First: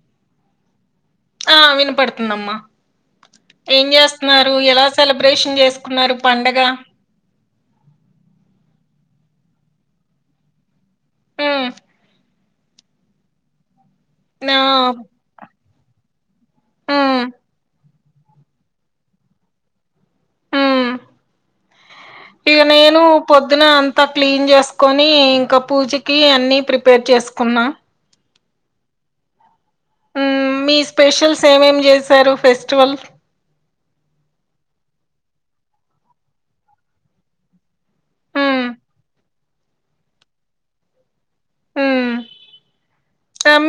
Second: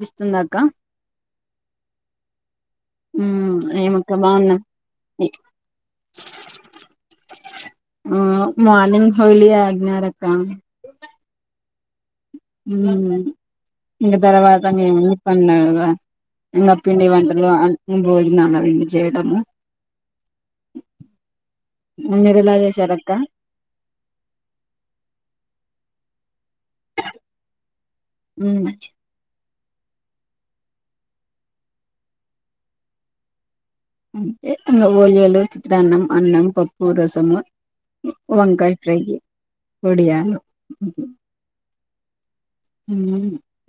పిస్తుందా అక్క ఆ వినపడుతుందమ్మా ఉమ్ ఏం ఏమక్క చేస్తన్నారు బాగున్నాం ఎలా సెలబ్రేషన్ చేసుకున్నారు పండగ హోళి ఆగ్ఞార అక్క అ ఉ ఇక నా తర్వాత [unintelligible] వ ఇంకా పిండి ఉమ్ వంటలు ఆ భోజనా [unintelligible] చేయడము ఆ మీరు ఎలా ఇక నేను చేశారక్క పొద్దున అంతా క్లీన్ చేసుకొని ఇంకా పూజ కి ఆన్ని ప్రిపేర్ చేసుకున్నా ఉ మీ స్పెషల్స్ ఏమేం చేశారు ఫెస్టివల్ అంటే ఇంకా ఓలియాలు, చిత్రాన్నం, అన్నం, పప్పు, రసము. ఉమ్ వకాయ ఫ్రై. ఒడియాలు ఉమ్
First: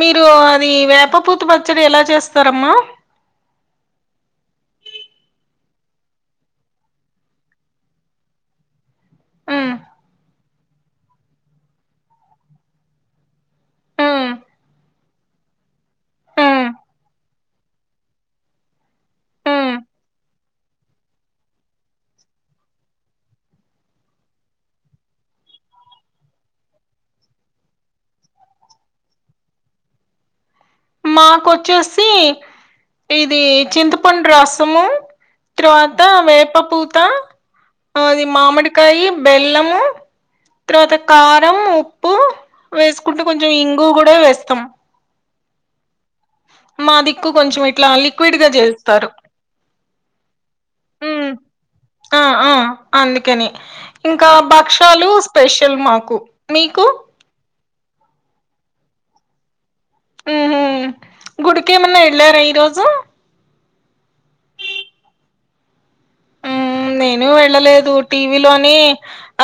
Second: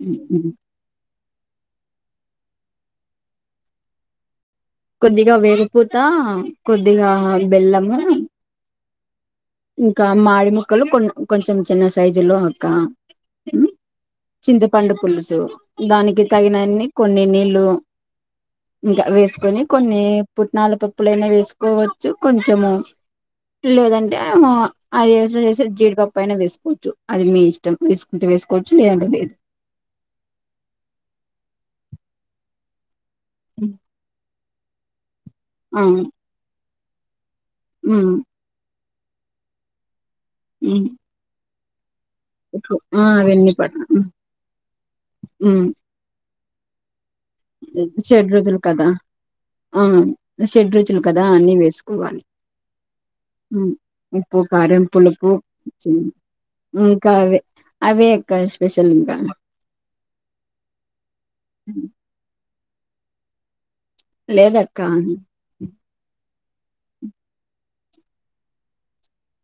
మీరు అది వ్యాపా పూ తుపచ్చడి ఎలా చేస్తారమ్మా కొద్దిగా వేరుపూత కొద్దిగా బెల్లము ఉమ్ ఇంకా మాడి ముక్కలు కొ కొంచెం చిన్న సైజులో ఒకక్క ఉమ్ చింతపండు పులుసు దానికి ఉమ్ తగినన్ని కొన్ని నీళ్ళు ఇంకా వేసుకొని ఉమ్ కొన్ని పుట్నాల పప్పులుైనా వేసుకోవచ్చు కొంచెము లేదం ఏమో అది వేసుకుంటే వేసి జీడిపప్ప అయినా వేసుకోవచ్చు అది మీ ఇష్టం వేసుకుంటే వేసుకోవచ్చు లేదంటే లేదు మాకు వచ్చేసి ఇది చింతపండు రాస్ సము ఆ తరువాత వేపపూత్ ఉమ్ అది మామిడి కాయి బెల్లము ఉమ్ తరువాత క తం ఉప్పు ఆ వేసుకుంటే కొంచెం వెన్ని పట్ ఇంగు కూడా వేస్తాం. మాది చెషడ్రుజులు కదా ఆ చెషడ్రుచులు కదా ఉమ్, అన్నిీ ఆ వేసుకోవాలి ఆ అందుకని ఇంకా ఉప్పు, కారం, భక్షాలు పులుపు, స్పెషల్ మాకు మీకు ఇంకా అవే అవే ఇంకా స్పెషల్ గానే ఊహూ గుడికే మన్న వెళ్ళార ఇ రోజు లేదక్క హ్మ్ నేను వెళ్ళలేదు టీవీలోనే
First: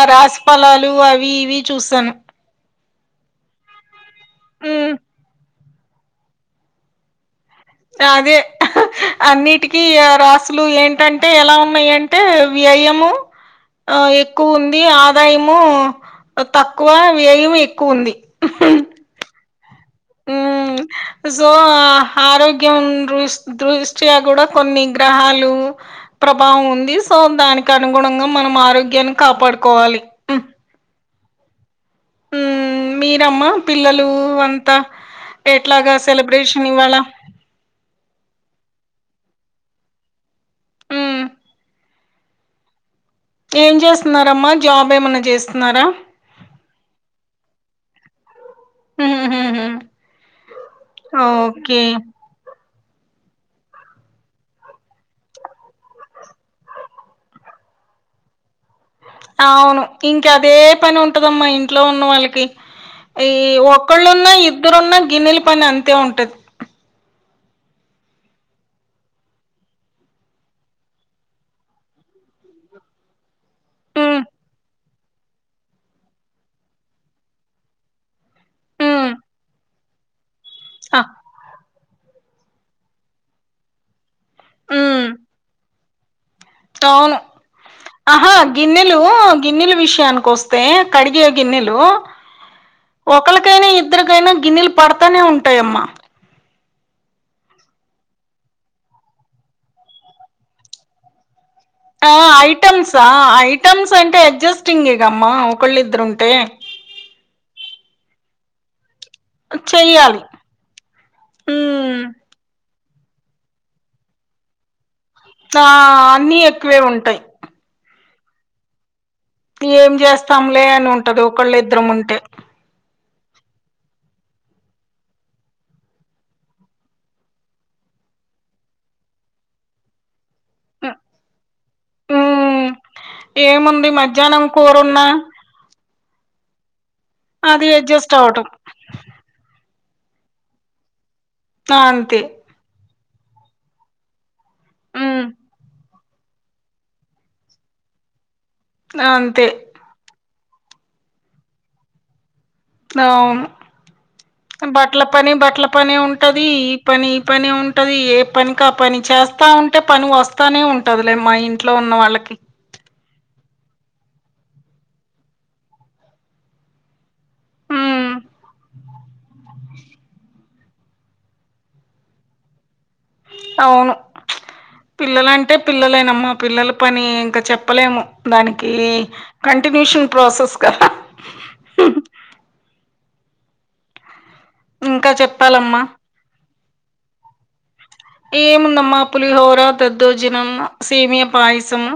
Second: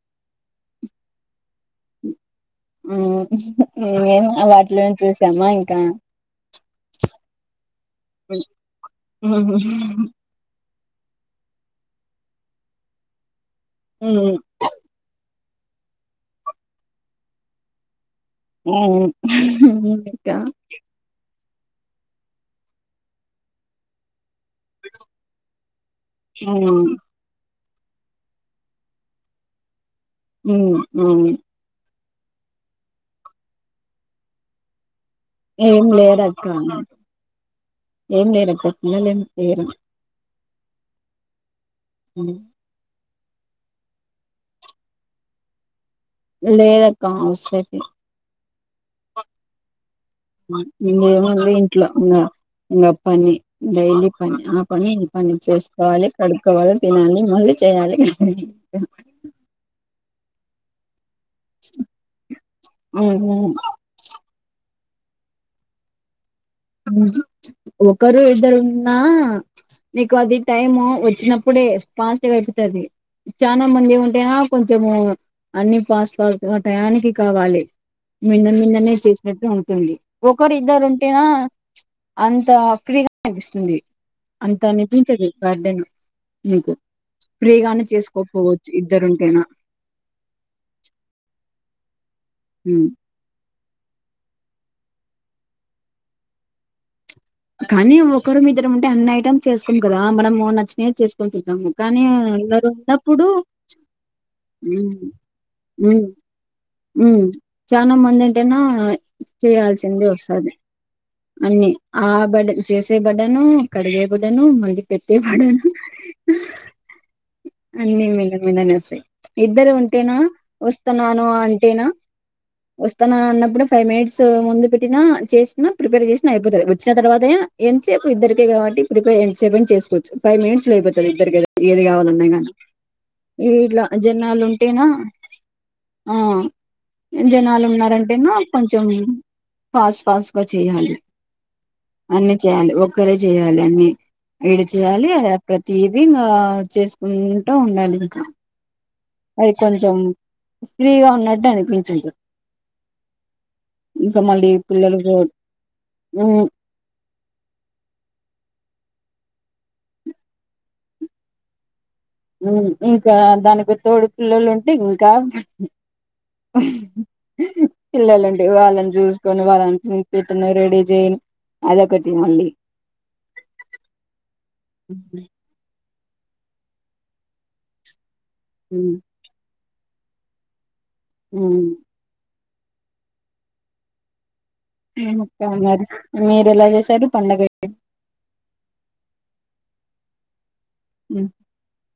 ఆ రాసిఫలాలు అవి ఇవి చూసాను నేను వాటిలో ఉమ్. చూసామా ఇంకా అదే అన్నిటికీ రాసులు ఏంటి టంటే ఎలా ఉన్నాయి అంటే వ్యయము ఆ ఎక్కువ ఉంది ఆదాయం తక్కువ వ్యయం ఎక్కువ ఉంది ఆ కా ఉమ్ సో ఆరోగ్యం దృష్ దృష్ట్యా కూడా కొన్ని గ్రహాలు ప్రభావం ఉంది సో దానికి అనుగుణంగా మనం ఆరోగ్యాన్ని కాపాడుకోవాలి హమ్ మ్మ ఉ మీరమ్మ పిల్లలు అంతా ఏం ఎట్లాగా లేరక్క సెలబ్రేషన్ ఇవాళ ఏం లేరుక్క పల్లలుం ఏరు ఉమ్ అ ఏం చేస్తున్నారమ్మా జాబ్ ఏమనా చేస్తున్నారా లే రక్క వే హ ఇ ఏమ ఇంట్లో ఉ ఇంకా పని డైలీ పని ఆ పని ఇ పని చేసుకోవాలి కడుపుక్కకోవాలి తినాలి మళ్ళీ చేయాలి అవును ఇంకా అదే పని ఉంటు దమ్మా ఇంట్లో ఉన్న వాళ్ళకి ఈ ఒక్కళ్ళున్నా ఇద్దరు ఒకరు ఇద్దరు ఉన్నా నీకు అది టైమ్ వచ్చినప్పుడే పాస్ట్గా అయిపోతుంది చనా మంది హ్మ్. ఉంటే ఆ కొంచెం అన్ని ఫస్ ఫస్ట్గా టయానికి కావాలి నిన్న నిన్ననే హ్మ్. చేసినట్టు ఉంట తడి ఒక్కోరుద్దారు ఆ! ఉంటేనా అంత ఫ్రీగా అనిపిస్తుంది అంత హ్మ్. అనిపించదు గార్డెన్ మీకు అవును ఫ్రీగానే ఆహా చేసుకోపోవచ్చు గిన్నెలు ఇద్దరుంటేనా గిన్నెలు విషయానికి వస్తే కడిగ గిన్నెలు హలో హ్మ్ కైనా ఇద్దరికైనా గిన్నెలు పడతానే ఉంటాయమ్మా కానీ ఒకరం మీద్దరం ఉంటే అన్ని ఐటమ్స్ చేసుకోం కదా మనం నచ్చినయే చేసుకుంటం ఆ ఐటమ్సా ఐటమ్స్ అంటే అడ్జస్టింగ్ మ్మ్ ఎగమ్మా ఒకళ్ళిద్దరుంటే చాలా మంది ఏంటేనా చేయాల్సిందే చెయ్యాలి. వస్తది అన్ని హ్మ్. ఆ బడ్డ చేసే బడ్డను కడిగే బడను మళ్ళీ పెట్టే చ బడను అన్నీ ఎక్కువే ఉంటాయి అన్ని మిన్న మైన్ వస్తాయి ఇద్దరు ఏం ఉంటేనా చేస్తాంలే అని ఉంటది వస్తున్నాను ఒకలిద్దరం ఉంటే తన వున్నప్పుడు ఫైవ్ మినిట్స్ ముందు పెట్టినా చేసిన ప్రిపేర్ చేసిన అపోతది వచ్చిన తరువాత అయినా ఎంత సేపు ఇద్దరికే కాబట్టి ప్రిపేర్ ఎంత సేపు అయినా చేసుకోవాచ్చు ఫైవ్ మినిట్స్ లో అయిపోతది ఇద్దరికే ఏది కావాలన్నాయి కానీ ఉమ్ ఈ ఇట్లా ఏముంది జనాలు మధ్యాహ్నం ఉంటేనా కూరున్నా ఆ జనాలు అది అడ్జస్ట్ ఉన్నారంటే నో అవటం కొంచెం పాస్ పాస్ చేయాలి అంతే అన్ని చేయాలి ఒక ఒక్కరే చేయాలి అన్ని ఏడి చేయాలి ఉమ్ అదా ప్రతిది ఇగ చేసుకుంటూ ఉండాలి ఇంకా అంతే అది కొంచెం ఫ్రీగ ఉన్నట్ట్ అనిపించింది. డౌన్ ఇంకా మళ్ళీ అమ్ పిల్లలు బట్ల పని. బట్ల పనీ ఉంటది ఈ పని ఇ పని ఉంటది ఏ. పనికా పని చేస్తా ఉంటే పని వస్తానే ఉంటదిలే మా ఇంట్లో ఉన్న వా. ఉమ్ ఇ కా దానికి తోడు పిల్లలుంటే ఇంకా. ఉమ్ పిల్లలుంటే వాళ్ళన్ జూస్కొని వాళ్ళన్. నేన్ పెతునే రెడీజైన్ అదొకటి మళ్ళి. అవును పిల్లలంటే పిల్లలేనా అమ్మా పిల్లల పని ఇంకా చెప్పలేము మనికి కంట టినేషన్ ప్రాసెస్. కదా ఉమ్ మీ ఇంకా ముక్క మరి చెప్పాలమ్మా మీరెలా జేస్. తరు పండగే ఏముందమ్మా పులిహోరా దద్దోజినం సేమ్యా పాయసమ్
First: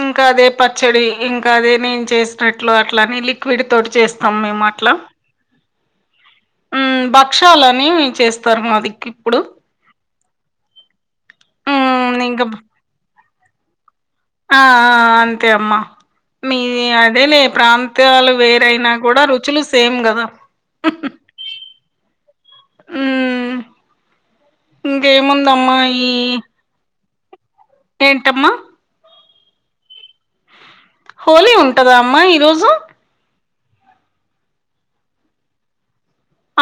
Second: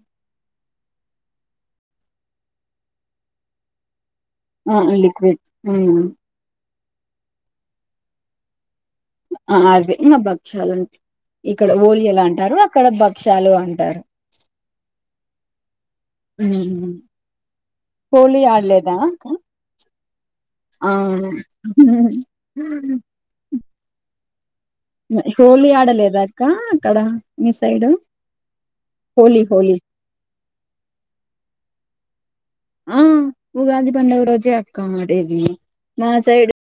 ఇంకదే. పచ్చడి ఇంకదే నేన్ చేసినట్లు అట్లని లిక్విడ్ తోటి చేస్. ఆ లిక్విడ్ ఉమ్. ఉమ్ భక్షాలని చేస్తరు మాదిక్కిప్పుడు. ఆవ్వి ఇంగ భక్ష్యాలన్ ఇక్కడ మ్ ఓలియలు ఇంకా అంటారు అక్కడ బక్. ఛాలు అంటారు. ఆ ఆ! అంతే అమ్మ. మీ అదేలే ప్రాంతాలు హోలీ వేరైనా ఆడలేదా గూడా అక్క రుచులు సేమ్ గదా ఆ ఉమ్. హోళీ ఈ ఆడలేదక్కా అక్కడ. మి సైడు. ఏంటమ్మా హోలి హోలీ హోలీ ఉంటదా అమ్మా ఇప్ రోజు ఆ ఉగాది పండగ రోజే అక్క మడేది మా సైడ్.